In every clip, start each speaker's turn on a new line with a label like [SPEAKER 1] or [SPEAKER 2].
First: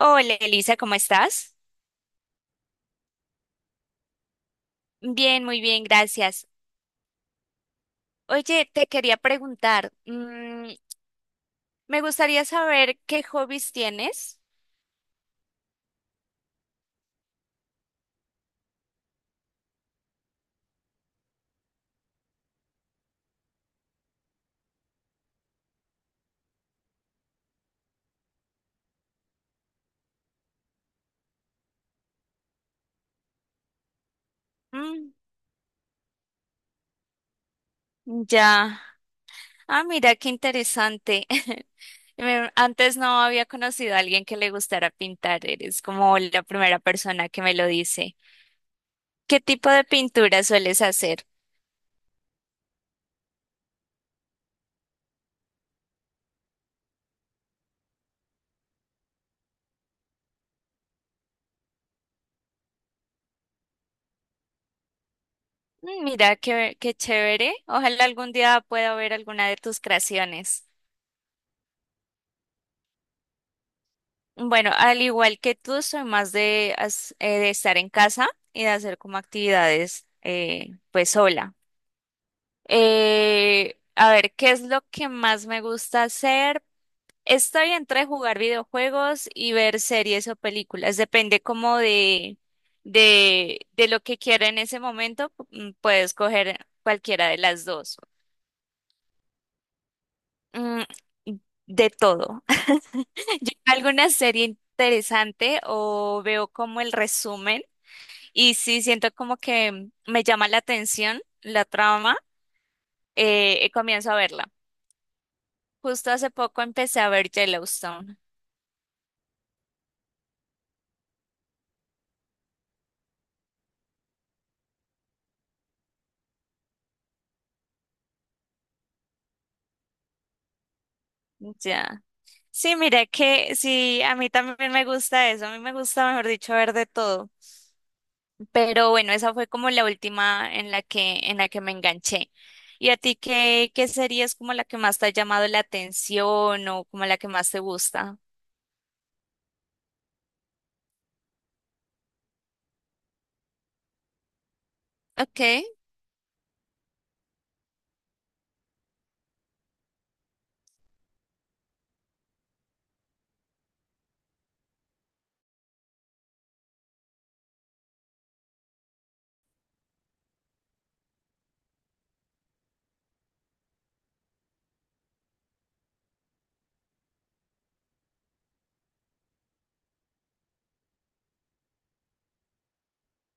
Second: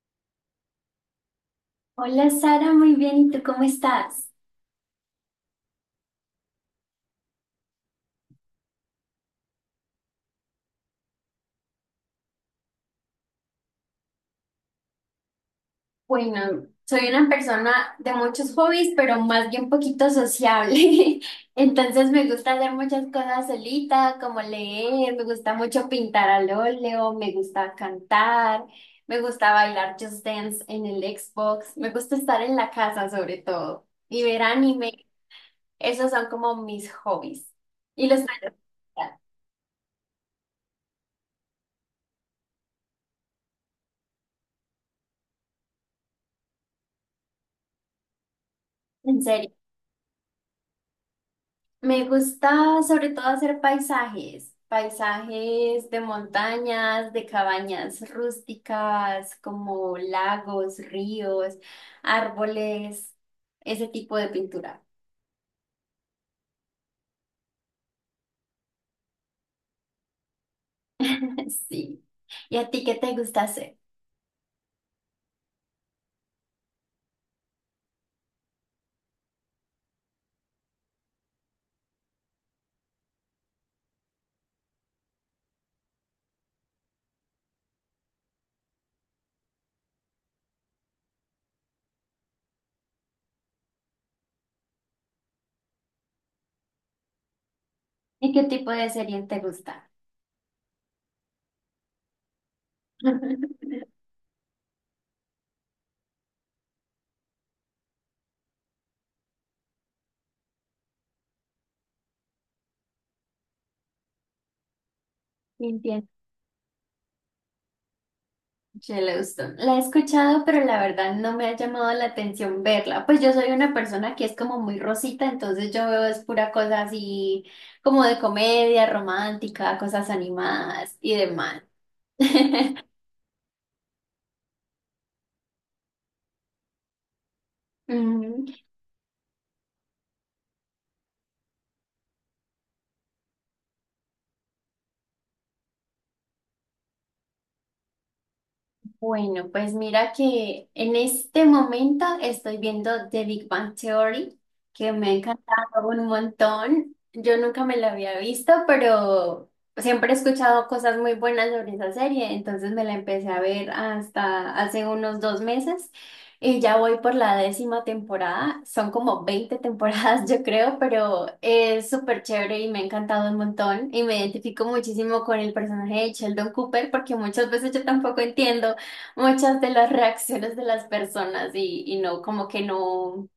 [SPEAKER 1] Hola Elisa, ¿cómo estás?
[SPEAKER 2] Hola Sara, muy bien. ¿Y tú cómo estás?
[SPEAKER 1] Bien, muy bien, gracias. Oye, te quería preguntar, me gustaría saber qué hobbies tienes.
[SPEAKER 2] Bueno, soy una persona de muchos hobbies, pero más bien poquito sociable. Entonces me gusta hacer muchas cosas solita, como leer, me gusta mucho pintar al óleo, me gusta cantar, me gusta bailar Just Dance en el Xbox, me gusta estar en la casa sobre todo y ver anime.
[SPEAKER 1] Mm,
[SPEAKER 2] Esos son como mis hobbies. ¿Y los tuyos?
[SPEAKER 1] ya. Ah, mira, qué interesante. Antes no había conocido a alguien que le gustara pintar. Eres como la primera persona que me lo dice.
[SPEAKER 2] ¿En
[SPEAKER 1] ¿Qué
[SPEAKER 2] serio?
[SPEAKER 1] tipo de pintura sueles hacer?
[SPEAKER 2] Me gusta sobre todo hacer paisajes, paisajes de montañas, de cabañas rústicas, como lagos, ríos, árboles, ese tipo de pintura.
[SPEAKER 1] Mm, mira, qué chévere. Ojalá algún día pueda ver alguna de tus creaciones.
[SPEAKER 2] Sí. ¿Y a ti qué te gusta hacer?
[SPEAKER 1] Bueno, al igual que tú, soy más de de estar en casa y de hacer como actividades, pues sola. A ver, ¿qué es lo que más me gusta hacer? Estoy entre jugar videojuegos y ver series o películas. Depende como de lo que quiera en ese momento. Puedo escoger cualquiera de las dos.
[SPEAKER 2] ¿Y qué tipo de serie te gusta?
[SPEAKER 1] Mm, de todo. Yo veo alguna serie interesante o veo como el resumen. Y sí, siento como que me llama la atención la trama, y comienzo a verla.
[SPEAKER 2] Entiendo.
[SPEAKER 1] Justo hace poco empecé a ver Yellowstone.
[SPEAKER 2] Yellowstone. La he escuchado, pero la verdad no me ha llamado la atención verla. Pues yo soy una persona que es como muy rosita, entonces yo veo es pura cosa así como de comedia romántica, cosas animadas y demás.
[SPEAKER 1] Ya. Sí, mira que sí, a mí también me gusta eso. A mí me gusta, mejor dicho, ver de todo.
[SPEAKER 2] Ujú.
[SPEAKER 1] Pero bueno, esa fue como la última en la que me enganché. ¿Y a ti qué serie es como la que más te ha llamado la atención o como la que más te gusta?
[SPEAKER 2] Bueno, pues mira que en este momento estoy viendo The Big Bang Theory, que me ha
[SPEAKER 1] Okay,
[SPEAKER 2] encantado un montón. Yo nunca me la había visto, pero siempre he escuchado cosas muy buenas sobre esa serie, entonces me la empecé a ver hasta hace unos dos meses y ya voy por la décima temporada. Son como 20 temporadas, yo creo, pero es súper chévere y me ha encantado un montón y me identifico muchísimo con el personaje de Sheldon Cooper porque muchas veces yo tampoco entiendo muchas de las reacciones de las personas y no, como que no,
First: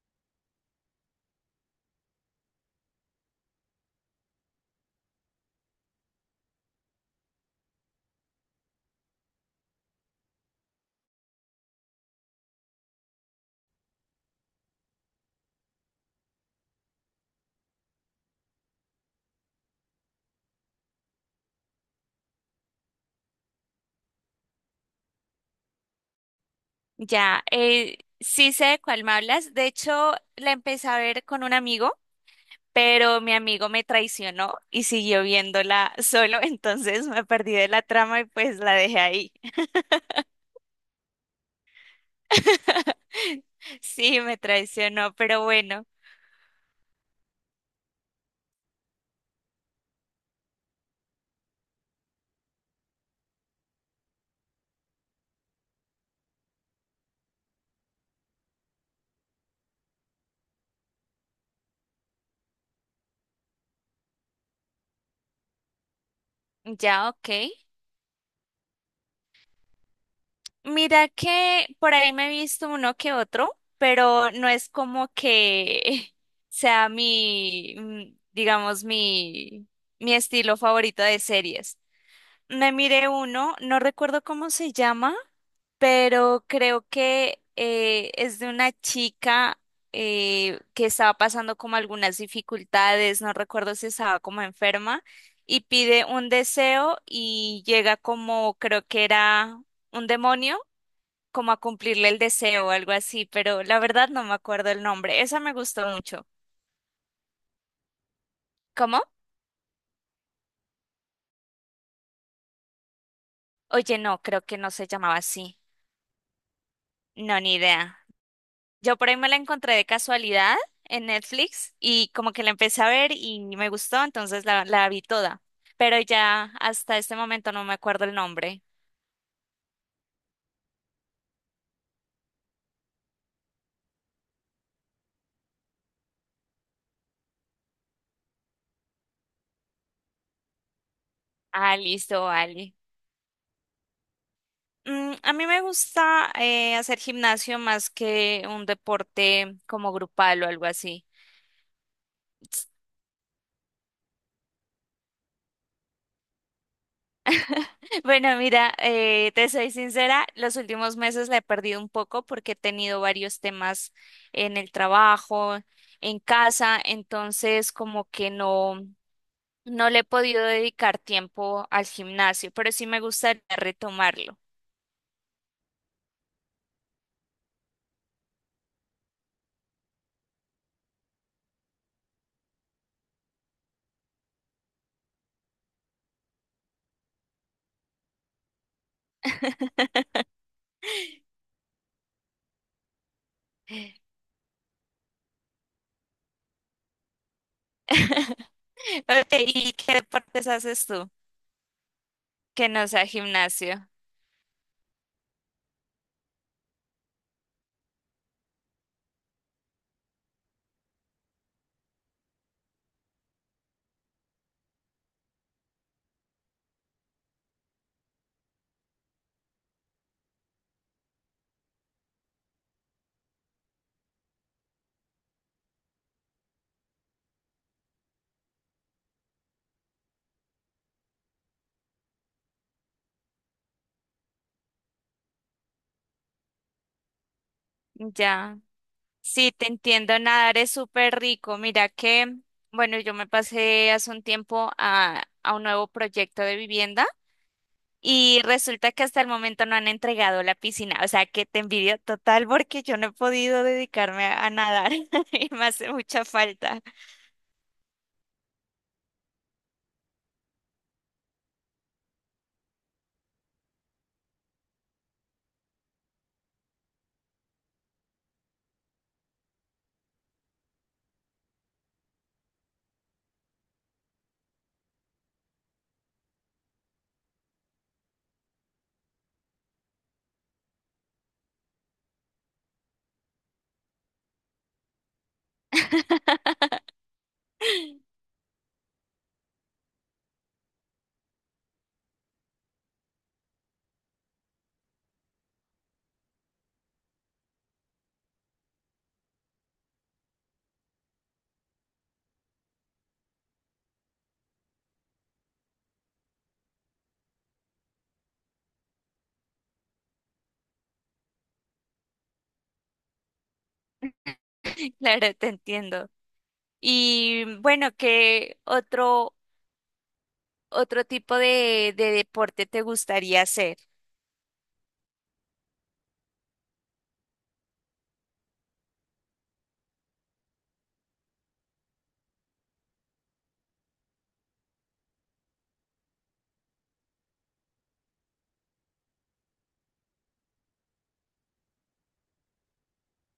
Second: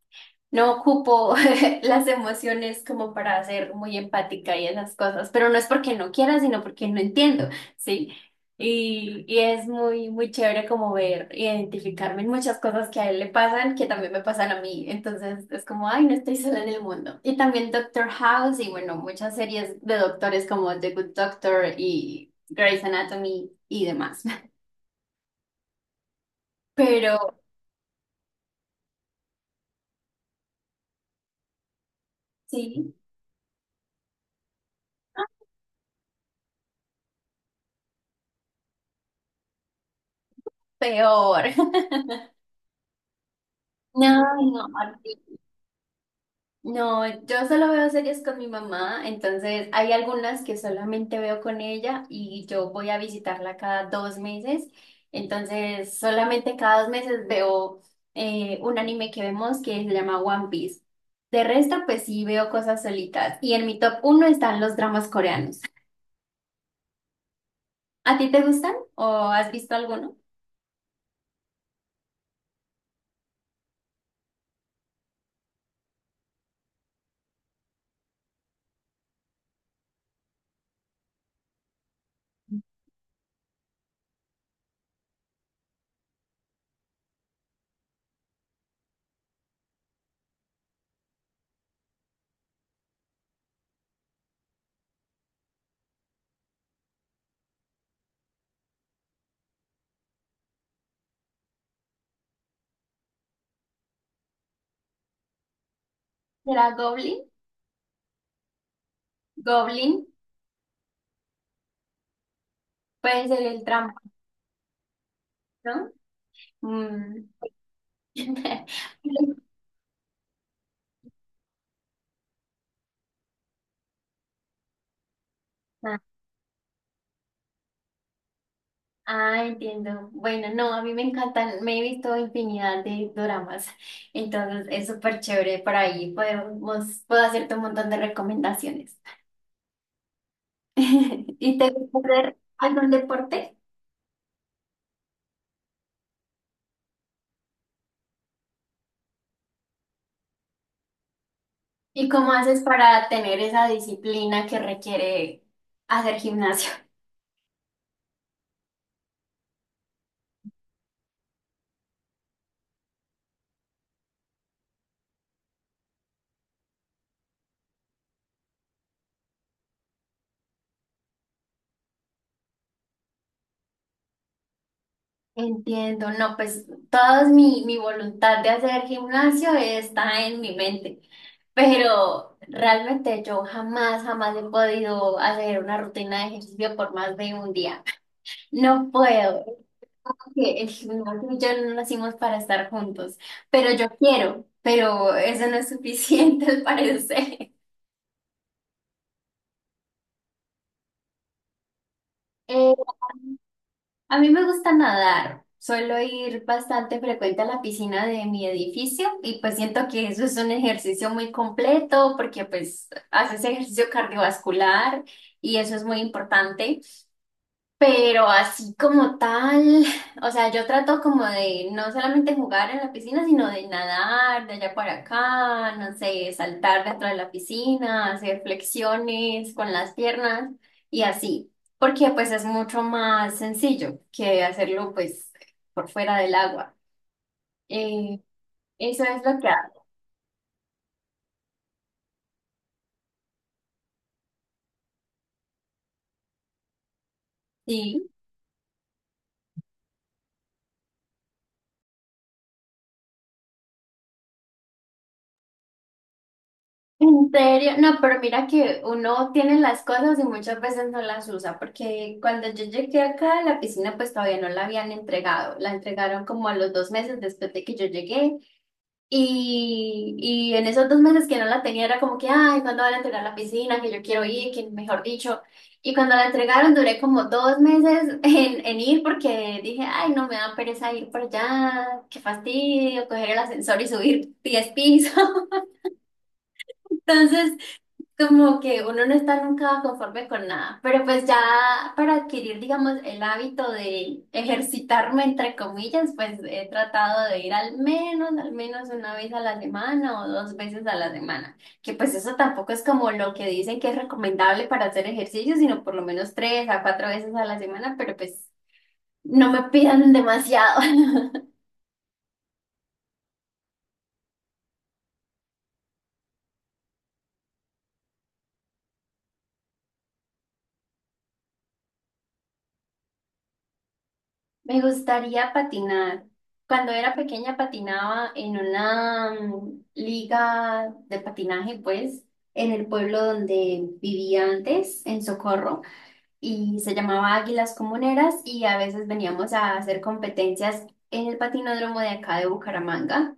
[SPEAKER 2] no ocupo las emociones como para ser muy empática y esas cosas, pero no es porque no quiera, sino porque no entiendo, ¿sí? Y es muy, muy chévere como ver, identificarme en muchas cosas que a él le pasan, que también me pasan a mí. Entonces es como, ay, no estoy sola en el mundo. Y también Doctor House y bueno, muchas series de doctores como The Good Doctor y Grey's Anatomy y demás. Pero
[SPEAKER 1] ya, sí sé de cuál me hablas. De hecho, la empecé a ver con un amigo,
[SPEAKER 2] sí.
[SPEAKER 1] pero mi amigo me traicionó y siguió viéndola solo, entonces me perdí de la trama y pues la dejé ahí.
[SPEAKER 2] Peor.
[SPEAKER 1] Sí,
[SPEAKER 2] No,
[SPEAKER 1] me
[SPEAKER 2] no,
[SPEAKER 1] traicionó,
[SPEAKER 2] Martín.
[SPEAKER 1] pero bueno,
[SPEAKER 2] No, yo solo veo series con mi mamá, entonces hay algunas que solamente veo con ella y yo voy a visitarla cada dos meses, entonces solamente cada dos meses veo un anime que vemos que se llama One Piece. De resto, pues sí veo cosas solitas y en mi top uno están los dramas coreanos.
[SPEAKER 1] ya, ok.
[SPEAKER 2] ¿A ti te gustan o has visto alguno?
[SPEAKER 1] Mira que por ahí me he visto uno que otro, pero no es como que sea mi, digamos, mi estilo favorito de series. Me miré uno, no recuerdo cómo se llama, pero creo que es de una chica que estaba pasando como algunas dificultades, no recuerdo si estaba como enferma, y pide un deseo y llega como, creo que era un demonio, como a cumplirle el deseo o algo así, pero la verdad no me acuerdo el nombre, esa me gustó mucho.
[SPEAKER 2] ¿Será Goblin?
[SPEAKER 1] ¿Cómo?
[SPEAKER 2] Goblin puede ser el
[SPEAKER 1] Oye,
[SPEAKER 2] trampa,
[SPEAKER 1] no, creo que no se llamaba así,
[SPEAKER 2] ¿no? Mm.
[SPEAKER 1] no, ni idea. Yo por ahí me la encontré de casualidad en Netflix y como que la empecé a ver y me gustó, entonces la vi toda.
[SPEAKER 2] Ah,
[SPEAKER 1] Pero ya hasta este momento no me acuerdo el nombre.
[SPEAKER 2] ah, entiendo. Bueno, no, a mí me encantan, me he visto infinidad de doramas, entonces es súper chévere por ahí, puedo hacerte un montón de recomendaciones. ¿Y te
[SPEAKER 1] Ah,
[SPEAKER 2] gusta
[SPEAKER 1] listo,
[SPEAKER 2] hacer
[SPEAKER 1] Ali.
[SPEAKER 2] algún deporte?
[SPEAKER 1] Mm, a mí me gusta hacer gimnasio más que un deporte como grupal o algo así.
[SPEAKER 2] ¿Y cómo haces para tener esa disciplina que requiere hacer gimnasio?
[SPEAKER 1] Bueno, mira, te soy sincera, los últimos meses la he perdido un poco porque he tenido varios temas en el trabajo, en casa, entonces como que no. No le he podido dedicar tiempo al gimnasio, pero sí me gustaría retomarlo.
[SPEAKER 2] Entiendo, no, pues toda mi voluntad de hacer gimnasio está en mi mente, pero realmente yo jamás, jamás he podido hacer una rutina de ejercicio por más de un día. No puedo. Es que el gimnasio y yo no nacimos para estar juntos, pero yo quiero, pero eso no es suficiente al parecer.
[SPEAKER 1] Ok, ¿y qué deportes haces tú que
[SPEAKER 2] Eh,
[SPEAKER 1] no sea gimnasio?
[SPEAKER 2] A mí me gusta nadar. Suelo ir bastante frecuente a la piscina de mi edificio y pues siento que eso es un ejercicio muy completo porque pues haces ejercicio cardiovascular y eso es muy importante. Pero así como tal, o sea, yo trato como de no solamente jugar en la piscina, sino de nadar de allá para acá, no sé, saltar dentro de la piscina, hacer flexiones con las piernas y así, porque pues es mucho más sencillo que hacerlo pues por fuera del agua. Eh,
[SPEAKER 1] Ya.
[SPEAKER 2] eso es lo que
[SPEAKER 1] Sí, te
[SPEAKER 2] hago.
[SPEAKER 1] entiendo, nadar es súper rico. Mira que, bueno, yo me pasé hace un tiempo a un nuevo proyecto de vivienda
[SPEAKER 2] Sí.
[SPEAKER 1] y resulta que hasta el momento no han entregado la piscina. O sea, que te envidio total porque yo no he podido dedicarme a nadar y me hace mucha falta.
[SPEAKER 2] En serio, no, pero mira que uno tiene las cosas y muchas veces no las usa, porque cuando yo llegué acá a la piscina, pues todavía no la habían entregado, la entregaron como a los dos meses después de que yo llegué, y en esos dos meses que no la tenía era como que, ay, ¿cuándo van a entregar la piscina? Que yo quiero ir, que mejor dicho, y cuando la entregaron duré como dos meses en ir porque dije, ay, no me da pereza ir por allá, qué fastidio, coger el ascensor y subir 10 pisos. Entonces como que uno no está nunca conforme con nada, pero pues ya para adquirir, digamos, el hábito de ejercitarme, entre comillas, pues he tratado de ir al menos una vez a la semana o dos veces a la semana, que pues eso tampoco es como lo que dicen que es recomendable para hacer ejercicio, sino por lo menos tres a cuatro veces a la semana, pero pues no me pidan demasiado.
[SPEAKER 1] Claro, te entiendo. Y bueno, ¿qué otro tipo de deporte te gustaría hacer?
[SPEAKER 2] Me gustaría patinar. Cuando era pequeña patinaba en una liga de patinaje, pues, en el pueblo donde vivía antes, en Socorro, y se llamaba Águilas Comuneras y a veces veníamos a hacer competencias en el patinódromo de acá de Bucaramanga.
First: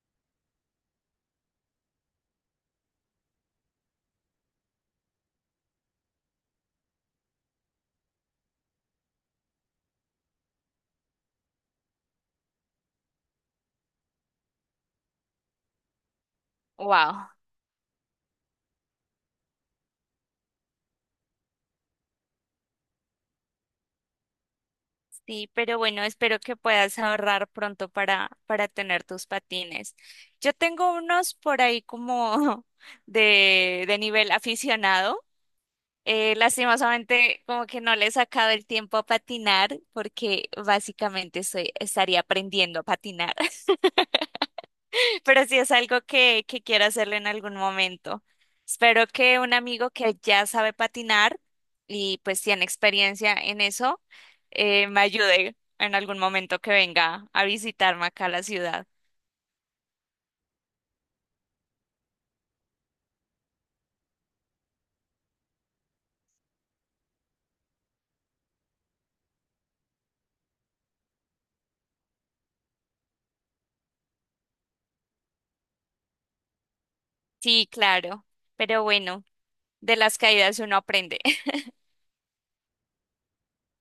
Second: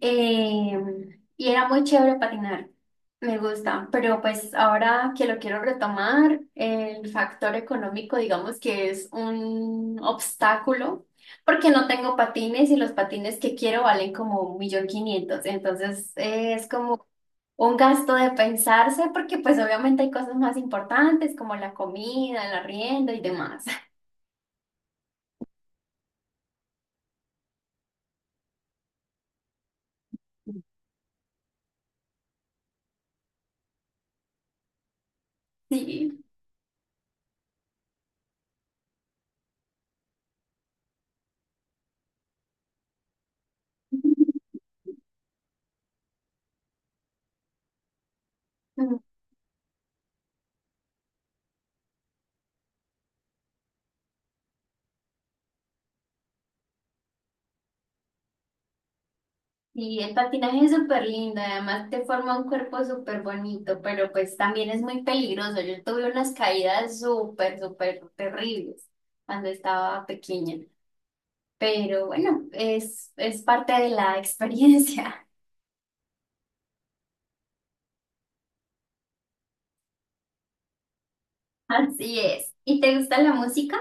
[SPEAKER 2] Y era muy chévere patinar, me gusta, pero pues ahora que lo quiero retomar, el factor económico digamos que es un obstáculo porque no tengo patines y los patines que quiero valen como un millón quinientos, entonces es como
[SPEAKER 1] Wow.
[SPEAKER 2] un gasto de pensarse porque pues obviamente hay cosas más importantes como la comida, el arriendo y demás.
[SPEAKER 1] Sí, pero bueno, espero que puedas ahorrar pronto para tener tus patines. Yo tengo unos por ahí como de nivel aficionado. Lastimosamente, como que no le he sacado el tiempo a patinar porque estaría aprendiendo a patinar. Pero sí es algo que quiero hacerlo en algún momento.
[SPEAKER 2] Sí.
[SPEAKER 1] Espero que un amigo que ya sabe patinar y pues tiene experiencia en eso, me ayude en algún momento que venga a visitarme acá a la ciudad.
[SPEAKER 2] Y el patinaje es súper lindo, además te forma un cuerpo súper bonito, pero pues también es muy peligroso. Yo tuve unas caídas súper, súper terribles cuando estaba pequeña, pero bueno, es parte de la experiencia.
[SPEAKER 1] Sí, claro, pero bueno, de las caídas uno aprende.
[SPEAKER 2] Así es. ¿Y te gusta la música?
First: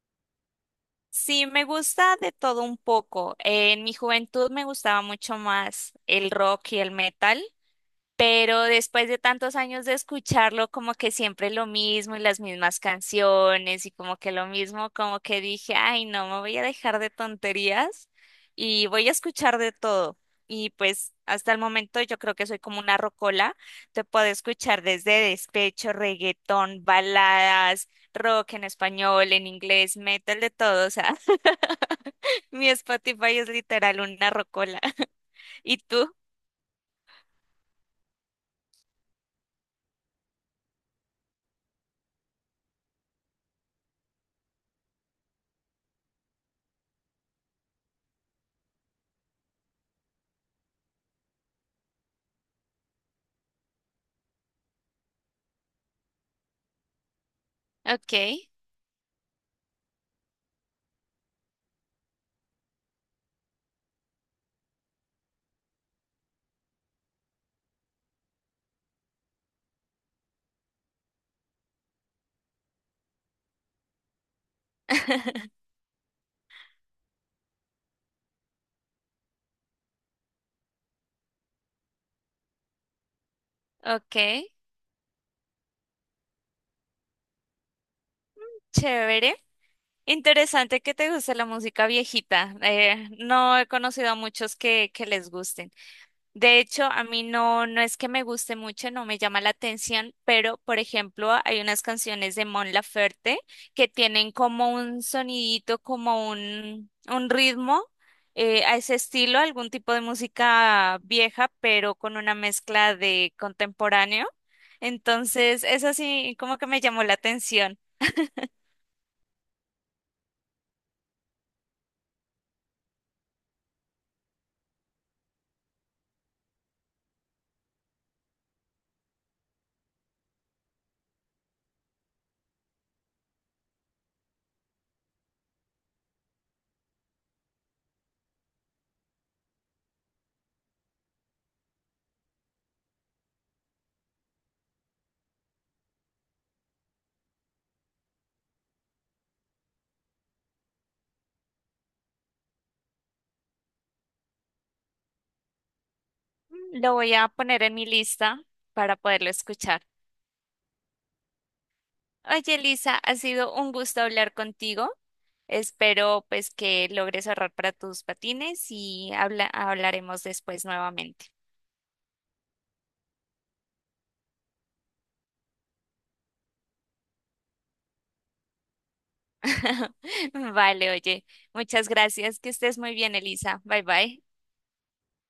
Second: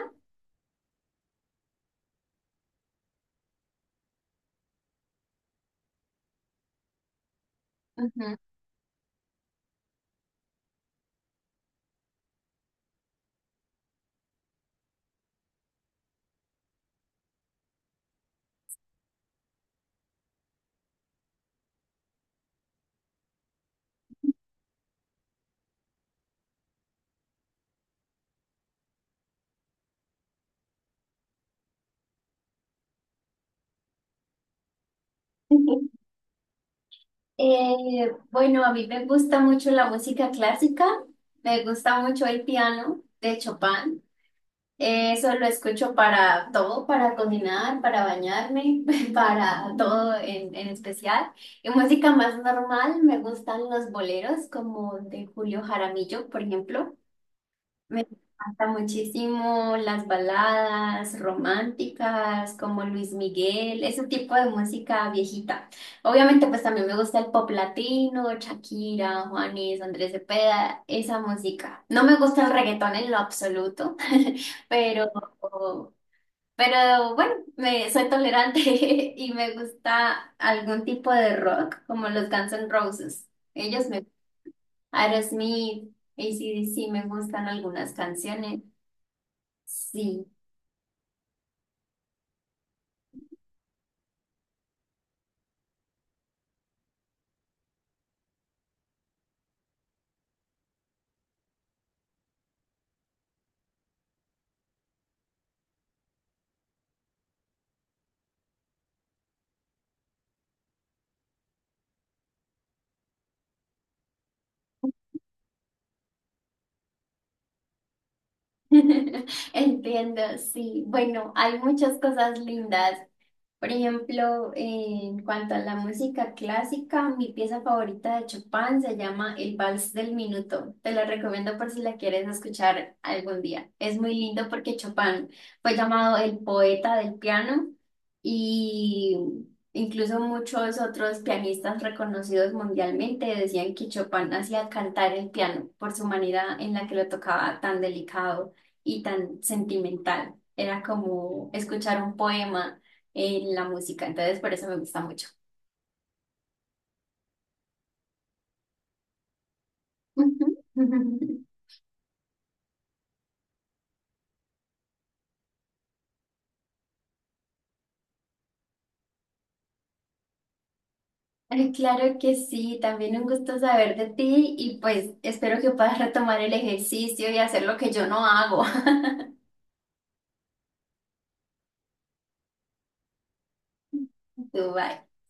[SPEAKER 1] Sí, me gusta de todo un poco. En mi juventud me gustaba mucho más el rock y el metal.
[SPEAKER 2] Ujú.
[SPEAKER 1] Pero después de tantos años de escucharlo, como que siempre lo mismo y las mismas canciones y como que lo mismo, como que dije, ay, no, me voy a dejar de tonterías y voy a escuchar de todo. Y pues hasta el momento yo creo que soy como una rocola, te puedo escuchar desde despecho, reggaetón, baladas, rock en español, en inglés, metal, de todo. O sea, mi Spotify es literal una rocola. ¿Y tú?
[SPEAKER 2] Bueno, a mí me gusta mucho la música clásica, me gusta mucho el piano de Chopin. Eso lo escucho para todo, para cocinar, para bañarme, para todo en especial. Y música más normal, me gustan los boleros como de Julio Jaramillo, por ejemplo. Me
[SPEAKER 1] Ok,
[SPEAKER 2] encanta muchísimo las baladas románticas como Luis Miguel, ese tipo de música viejita. Obviamente pues también me gusta el pop latino, Shakira, Juanes, Andrés Cepeda, esa música. No me gusta el reggaetón en lo absoluto, pero, pero bueno, me, soy tolerante y me gusta algún tipo de rock como los Guns N' Roses. Ellos me...
[SPEAKER 1] ok.
[SPEAKER 2] Aerosmith, AC/DC me gustan algunas canciones.
[SPEAKER 1] Chévere.
[SPEAKER 2] Sí,
[SPEAKER 1] Interesante que te guste la música viejita. No he conocido a muchos que les gusten. De hecho, a mí no, no es que me guste mucho, no me llama la atención, pero por ejemplo, hay unas canciones de Mon Laferte que tienen como un sonidito, como un ritmo, a ese estilo, algún tipo de música vieja, pero con una mezcla de contemporáneo. Entonces, eso sí, como que me llamó la atención.
[SPEAKER 2] entiendo, sí. Bueno, hay muchas cosas lindas. Por ejemplo, en cuanto a la música clásica, mi pieza favorita de Chopin se llama El Vals del Minuto. Te la recomiendo por si la quieres escuchar algún día. Es muy lindo porque Chopin fue llamado el poeta del piano y incluso muchos otros pianistas reconocidos mundialmente decían que Chopin hacía cantar el piano por su manera en la que lo tocaba tan delicado y tan sentimental. Era como escuchar un poema en la música, entonces por eso me gusta mucho.
[SPEAKER 1] Mm, lo voy a poner en mi lista para poderlo escuchar. Oye, Elisa, ha sido un gusto hablar contigo. Espero pues que logres ahorrar para tus patines y hablaremos después nuevamente.
[SPEAKER 2] Ay, claro que sí, también un gusto saber de ti y pues espero que puedas retomar el ejercicio y hacer lo que yo no hago.
[SPEAKER 1] Vale, oye, muchas gracias. Que estés muy bien, Elisa. Bye bye.
[SPEAKER 2] Tú, bye.